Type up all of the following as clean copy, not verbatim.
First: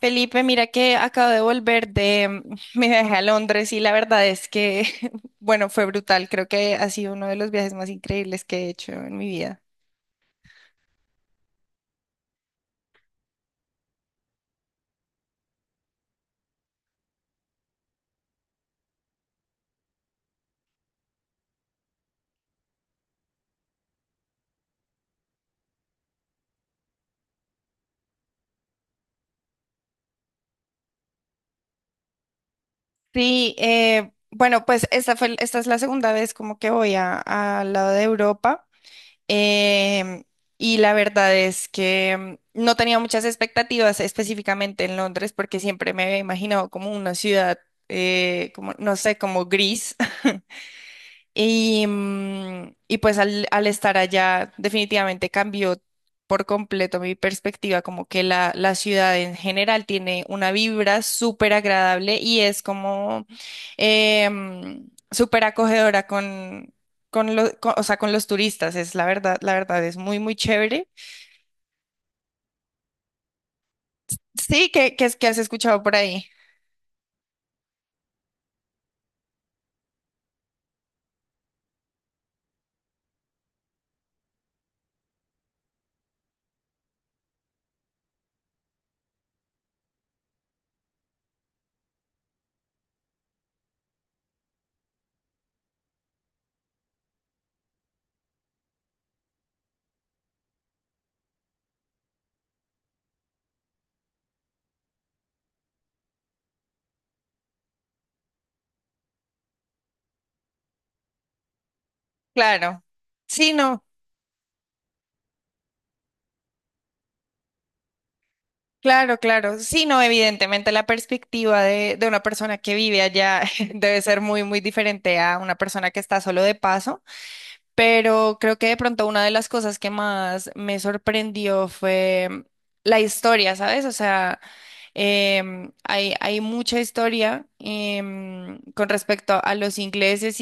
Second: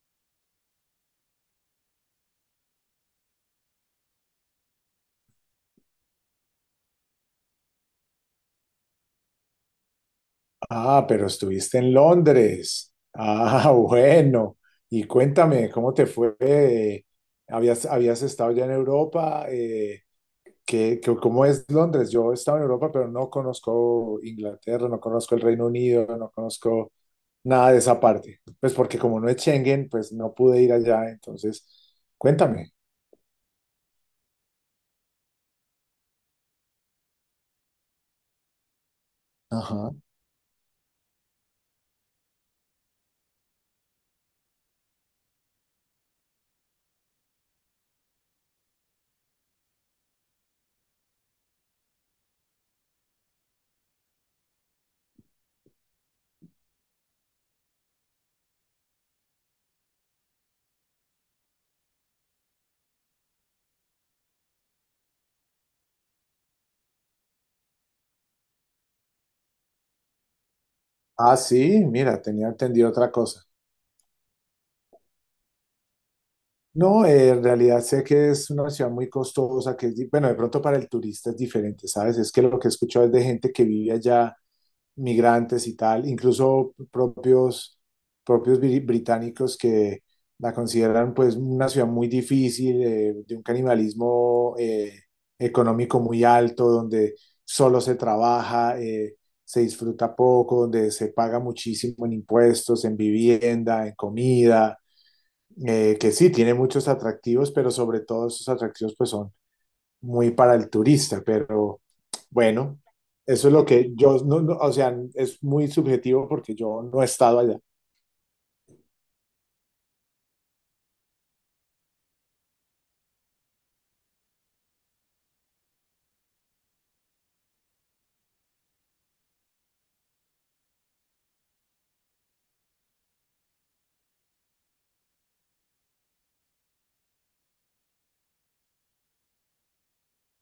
Felipe, mira que acabo de volver de mi viaje a Londres y la verdad es que, bueno, fue brutal. Creo que ha sido uno de los viajes más increíbles que he hecho en mi vida. Ah, pero estuviste en Londres. Ah, bueno. Y cuéntame, ¿cómo te fue? ¿Habías estado ya en Europa? ¿Cómo es Londres? Yo he estado en Europa, pero no conozco Inglaterra, no conozco el Reino Unido, no conozco nada de esa parte. Pues porque como no es Schengen, pues no pude ir allá. Entonces, cuéntame. Sí, bueno, pues esta es la segunda vez como que al lado de Europa. Ajá. em, y la verdad es que no tenía muchas expectativas específicamente en Londres porque siempre me había imaginado como una ciudad, como, no sé, como gris. Y pues al estar allá definitivamente cambió por completo mi perspectiva, como que la ciudad en general tiene una vibra súper agradable y es como súper acogedora o sea, con los turistas, es la verdad es muy, muy chévere. Ah, sí, mira, tenía entendido otra cosa. Sí, es que has escuchado por ahí. No, en realidad sé que es una ciudad muy costosa, que es, bueno, de pronto para el turista es diferente, ¿sabes? Es que lo que he escuchado es de gente que vive allá, migrantes y tal, incluso propios, británicos que la consideran pues una ciudad muy difícil, de un canibalismo económico muy alto, donde solo se trabaja, se disfruta poco, donde se paga muchísimo en impuestos, en vivienda, en comida que sí, tiene muchos atractivos, pero sobre todo esos atractivos pues son muy para el turista, pero bueno, Claro. eso Sí, es lo no. que yo, no, no, o sea, es muy subjetivo porque yo no he estado allá. Claro, claro. Sí, no, evidentemente la perspectiva de una persona que vive allá debe ser muy, muy diferente a una persona que está solo de paso, pero creo que de pronto una de las cosas que más me sorprendió fue la historia, ¿sabes? O sea, hay mucha historia con respecto a los ingleses,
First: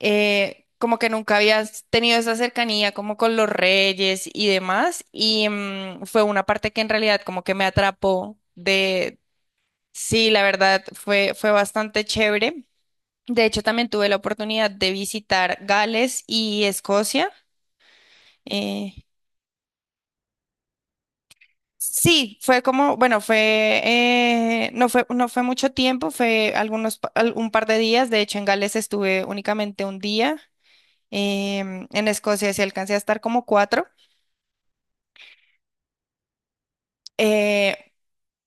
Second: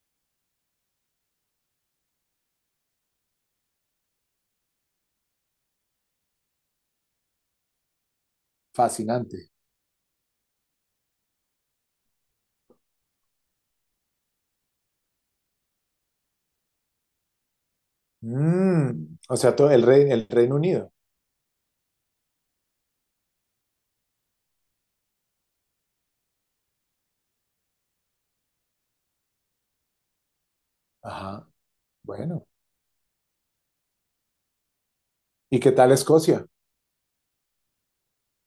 como que nunca habías tenido esa cercanía como con los reyes y demás, y fue una parte que en realidad como que me atrapó Fascinante. sí, la verdad fue bastante chévere. De hecho, también tuve la oportunidad de visitar Gales y Escocia. eh, Mm, o sea, todo el rey, el Reino Unido. sí, fue como, bueno, no fue mucho tiempo, fue algunos, un par de días. De hecho, en Gales estuve únicamente un día. Ajá, En bueno. Escocia sí alcancé a estar como cuatro. ¿Y qué tal Escocia Eh,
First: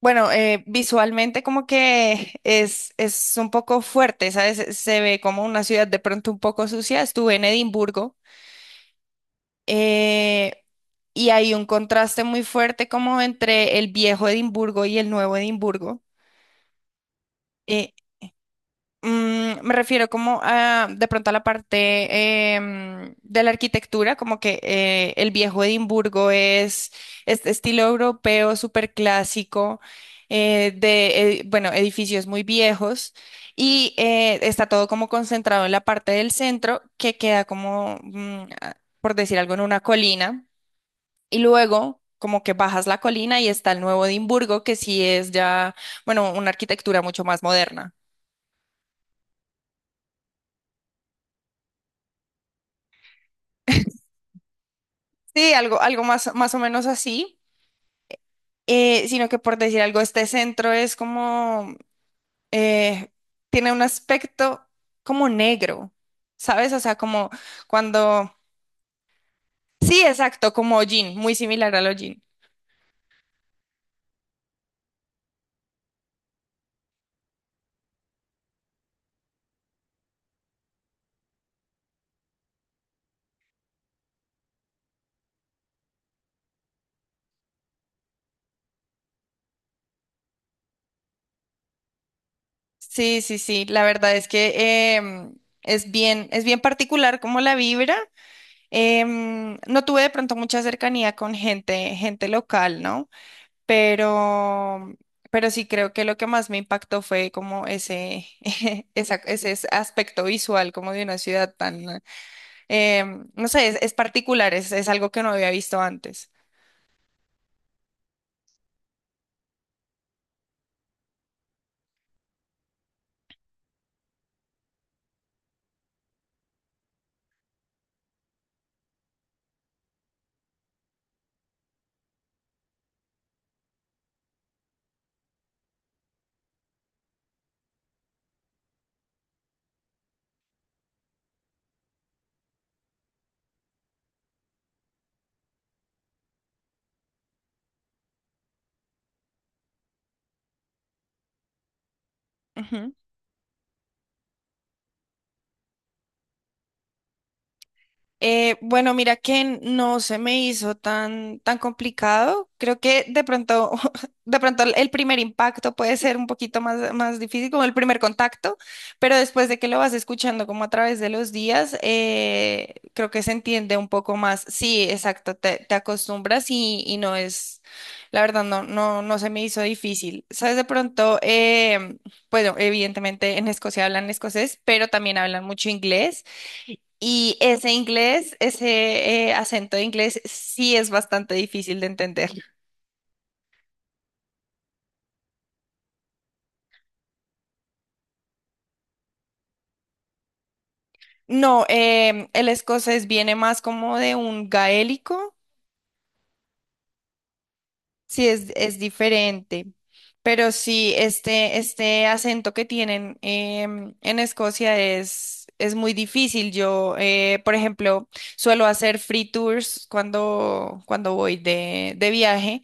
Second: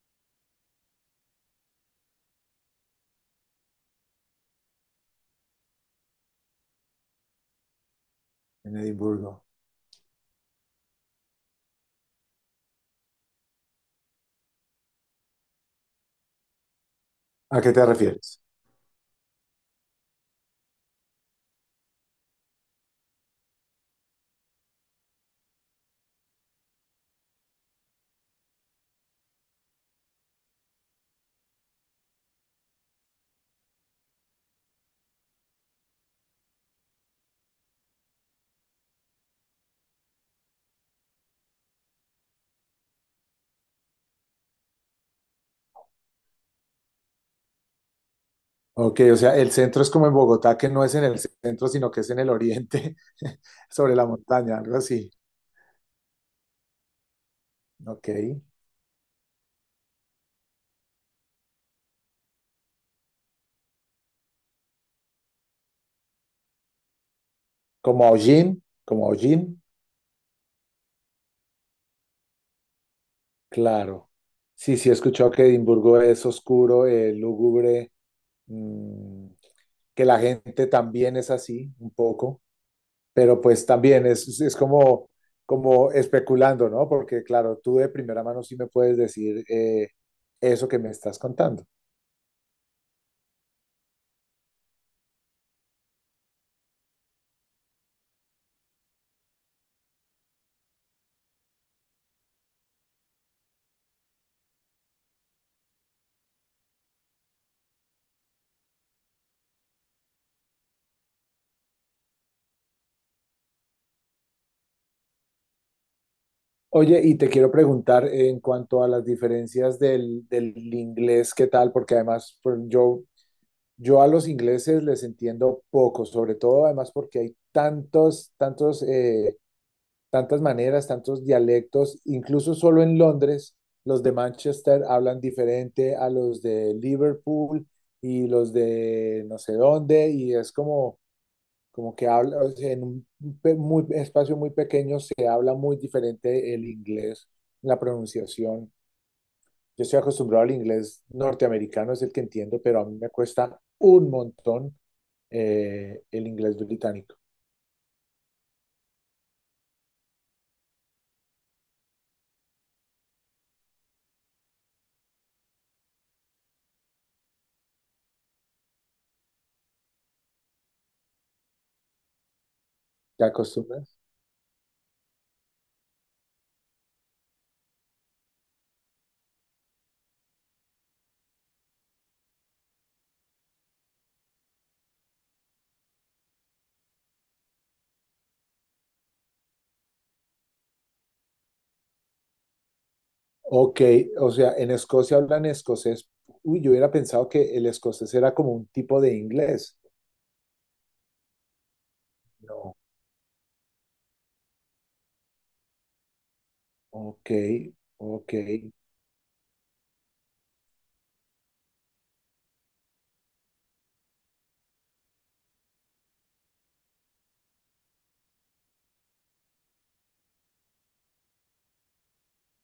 bueno, visualmente como que es un poco fuerte, ¿sabes? Se ve como una ciudad de pronto un poco sucia. Estuve en Edimburgo, en Edimburgo? eh, y hay un contraste muy fuerte como entre el viejo Edimburgo y el nuevo Edimburgo. ¿A qué te eh, refieres? me refiero como de pronto a la parte de la arquitectura, como que el viejo Edimburgo es este estilo europeo súper clásico, bueno, edificios muy viejos y está todo como concentrado en la parte del centro que queda como, por decir algo, en una colina y luego como que bajas la colina y está el nuevo Edimburgo, que sí es ya, bueno, una arquitectura mucho más moderna. Ok, o sea, el centro es como en Bogotá, que no es en el centro, sino que es en el oriente, sobre la montaña, algo así. Sí, algo más o menos así, Ok. Sino que por decir algo, este centro es como, eh, tiene un aspecto como negro, ¿sabes? O sea, como Como cuando. hollín, como hollín, Sí, exacto, como hollín, muy similar al hollín. claro. Sí, sí, he escuchado que Edimburgo es oscuro, lúgubre, mm, que la gente también es así, un poco, pero pues también es como, como especulando, ¿no? Porque claro, tú de primera mano sí me puedes decir eso que me estás contando. Sí, sí, sí, la verdad es que es bien particular como la vibra. No tuve de pronto mucha cercanía con gente local, ¿no? pero, pero sí creo que lo que más me impactó fue como ese, aspecto visual como de una ciudad tan, eh, no sé, es particular, es algo que no había visto antes. Oye, y te quiero preguntar en cuanto a las diferencias del inglés, ¿qué tal? Porque además pues, yo a los ingleses les entiendo poco, sobre todo además porque hay tantos, tantos, tantas maneras, tantos dialectos, incluso solo en Londres, los de Manchester hablan diferente a los de Liverpool y los de no sé dónde, y es como como que habla, o sea, en un muy, espacio muy pequeño se habla muy diferente el inglés, la pronunciación. Yo estoy acostumbrado al inglés norteamericano, es el que entiendo, pero a mí me cuesta un montón el inglés británico. Bueno, mira que no se me hizo tan, tan complicado. Creo que de pronto, de pronto el primer impacto puede ser un poquito más, más difícil, como el primer contacto, pero después de que lo vas escuchando como a través de los días, creo que ¿Te se entiende un acostumbras? poco más. Sí, exacto, te acostumbras y no es, la verdad, no se me hizo difícil. Sabes, de pronto, bueno, evidentemente en Escocia hablan escocés, pero también hablan mucho inglés. Y ese inglés, ese acento de inglés sí es bastante difícil de entender. Ok, o sea, en Escocia hablan escocés. Uy, yo hubiera pensado que el escocés era como un tipo de inglés. No, el No, escocés viene más como de un gaélico, ok, sí ok. Es diferente, pero sí este acento que tienen en Escocia es muy difícil. Yo, por ejemplo, suelo hacer free tours cuando voy de viaje.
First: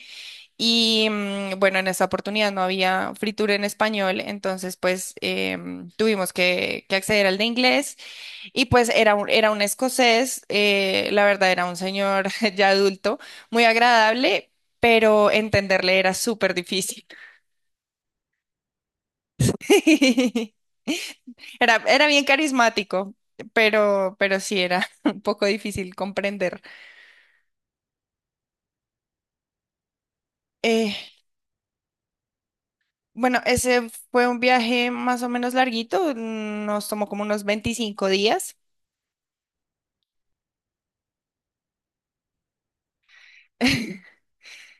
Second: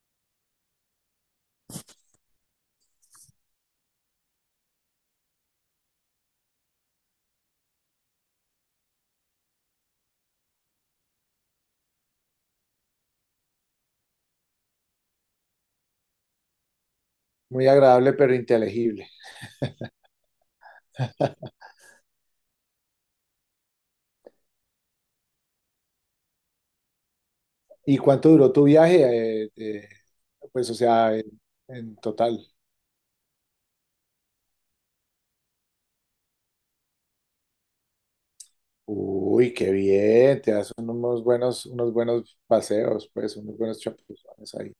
Y bueno, en esa oportunidad no había fritura en español, entonces pues tuvimos que acceder al de inglés y pues era un escocés, la verdad era un señor ya adulto, muy agradable, pero entenderle era súper difícil. Muy agradable, pero inteligible. Era bien carismático, pero sí era un poco difícil comprender. ¿Y cuánto duró tu viaje? Pues, o Eh, sea, en total. bueno, ese fue un viaje más o menos larguito, nos tomó como unos 25 días. Uy, qué bien, te das unos buenos paseos, pues, unos buenos chapuzones ahí.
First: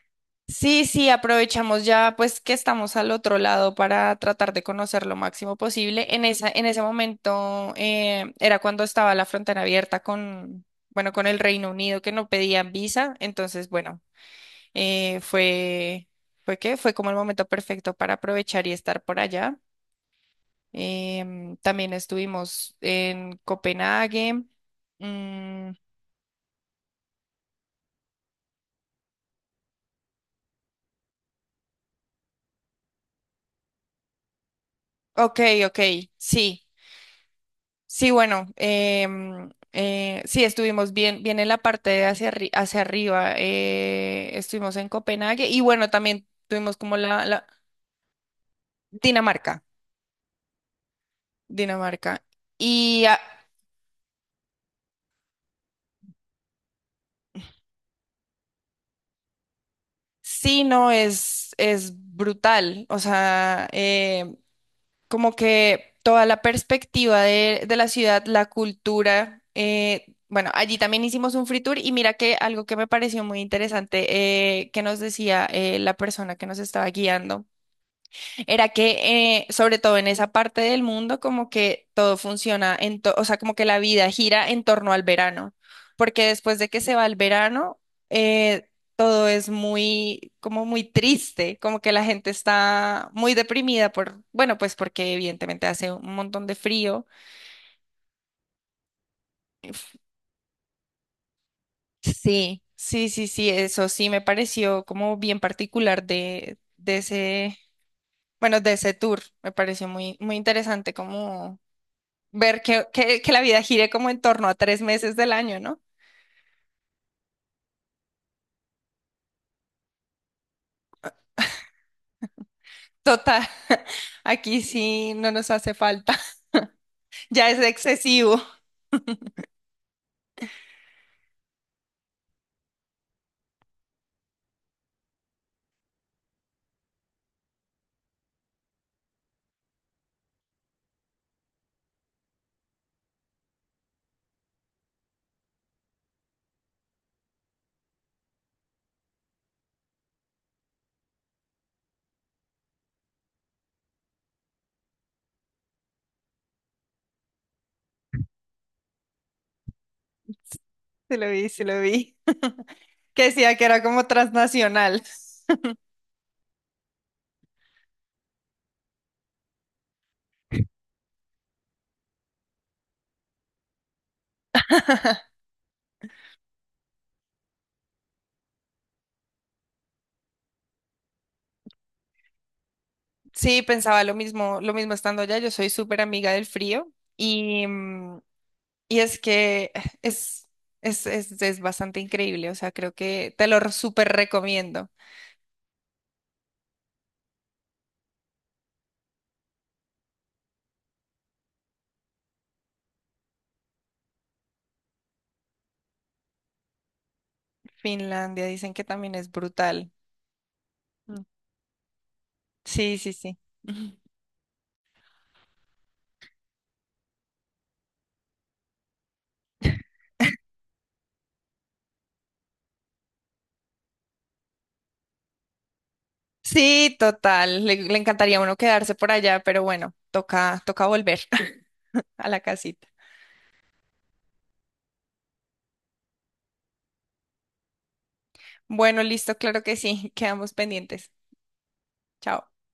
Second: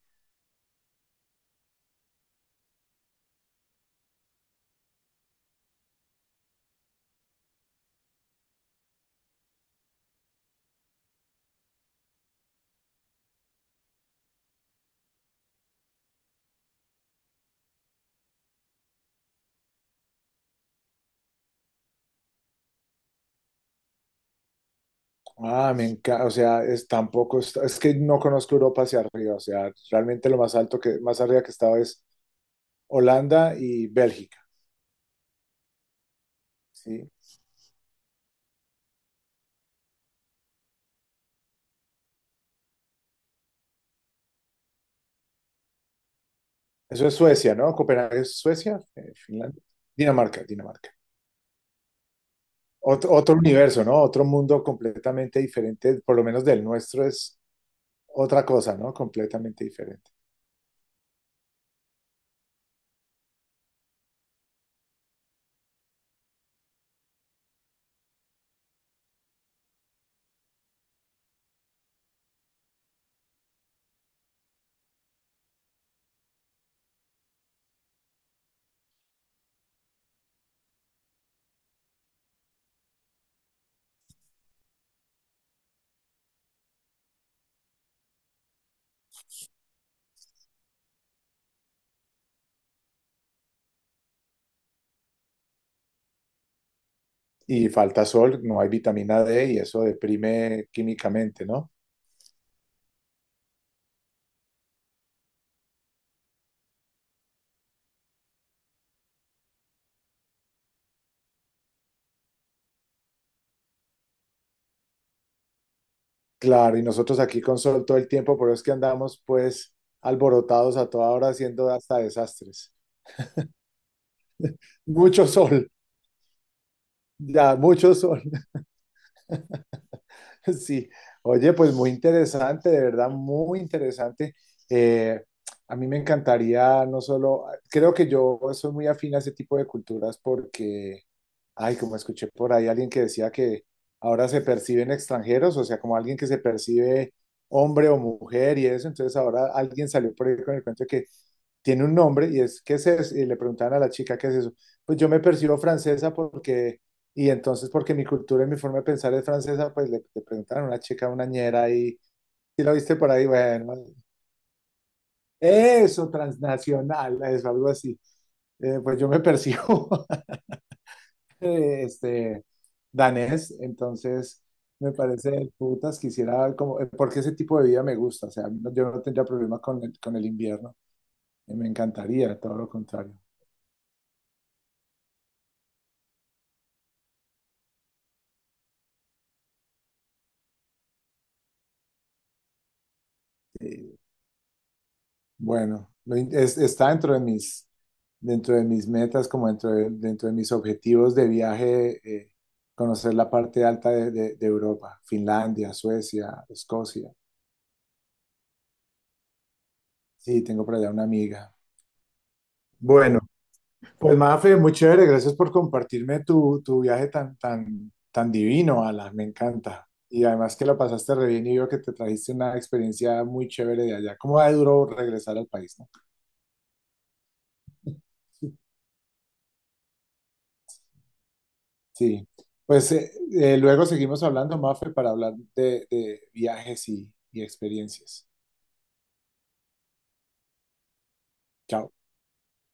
Sí, sí, aprovechamos ya pues que estamos al otro lado para tratar de conocer lo máximo posible. En ese momento era cuando estaba la frontera abierta con, bueno, con el Reino Unido que no pedían visa. Entonces, bueno, eh, fue, fue que fue como el momento perfecto para aprovechar y estar por allá. También estuvimos en Copenhague. Mm, Ah, me encanta, o sea, es tampoco, es que no conozco Europa hacia arriba, o sea, realmente lo más alto que, más arriba que he estado es Holanda y Bélgica, ok, ok, sí. ¿sí? Sí, bueno, sí, estuvimos bien en la parte de hacia arriba, estuvimos en Copenhague y bueno, también tuvimos como Eso es Suecia, ¿no? Copenhague es Suecia, Finlandia, Dinamarca, Dinamarca, Dinamarca. Dinamarca. Y Otro, ah, otro universo, ¿no? Otro mundo completamente diferente, por lo menos del nuestro, es otra cosa, ¿no? Completamente diferente. sí, no, es brutal, o sea, como que toda la perspectiva de la ciudad, la cultura, bueno, allí también hicimos un free tour y mira que algo que me pareció muy interesante, que nos decía la persona que nos estaba guiando. Era que, sobre todo en esa parte del mundo, como que todo funciona, o sea, como que la vida gira en torno al verano, porque después de que se va el verano, eh, todo es muy, como muy triste, como que la gente está muy deprimida por, bueno, pues porque evidentemente hace un montón de frío. Y falta sol, no hay vitamina D y eso deprime químicamente, ¿no? Sí, sí, sí, sí, eso sí me pareció como bien particular de ese tour, me pareció muy, muy interesante como ver que la vida gire como en torno a 3 meses del año, ¿no? Claro, y nosotros aquí con sol todo el tiempo, por eso es que andamos pues alborotados a toda hora haciendo hasta desastres. Total, aquí sí Mucho no nos sol, hace falta. Ya ya, es mucho sol. excesivo. Sí, oye, pues muy interesante, de verdad, muy interesante. Eh, a mí me encantaría, no solo, creo que yo soy muy afín a ese tipo de culturas porque, ay, como escuché por ahí alguien que decía que ahora se perciben extranjeros, o sea, como alguien que se percibe hombre o mujer y eso, entonces ahora alguien salió por ahí con el cuento de que tiene un nombre y es, ¿qué es eso? Y le preguntaban a la chica, ¿qué es eso? Pues yo me percibo francesa porque y entonces, porque mi cultura y mi forma de pensar es francesa, pues le preguntaron a una chica, Se una lo vi, se ñera, lo y vi. si lo viste por Que ahí, decía que bueno, era como transnacional. eso, transnacional, eso, algo así. Pues yo me percibo eh, este, danés, entonces me parece del putas, quisiera, como, porque ese tipo de vida me gusta, o sea, yo no tendría problema con el invierno, me encantaría, todo lo contrario. Sí, pensaba lo mismo estando allá. Yo soy súper amiga del frío y es que es, es bastante increíble. O sea, creo que te lo eh, súper recomiendo. Bueno, está dentro de mis metas, como dentro de mis objetivos de viaje, conocer la parte alta de, de Europa, Finlandia, Suecia, Escocia. Finlandia dicen que también es brutal. Sí, tengo por allá una Mm. amiga. Sí, sí, Bueno, sí. pues Mafe, muy chévere, gracias por compartirme tu, tu viaje tan, tan, tan divino, Ala, me encanta. Y además que la pasaste re bien y veo que te trajiste una experiencia muy chévere de allá. ¿Cómo va de duro regresar al país, no? Sí, total. Le encantaría a uno quedarse por allá, pero bueno, toca volver Sí, a la casita. pues luego seguimos hablando, Mafe, para hablar de viajes y experiencias. Bueno, listo, claro que sí. Quedamos pendientes. Chao. Chao.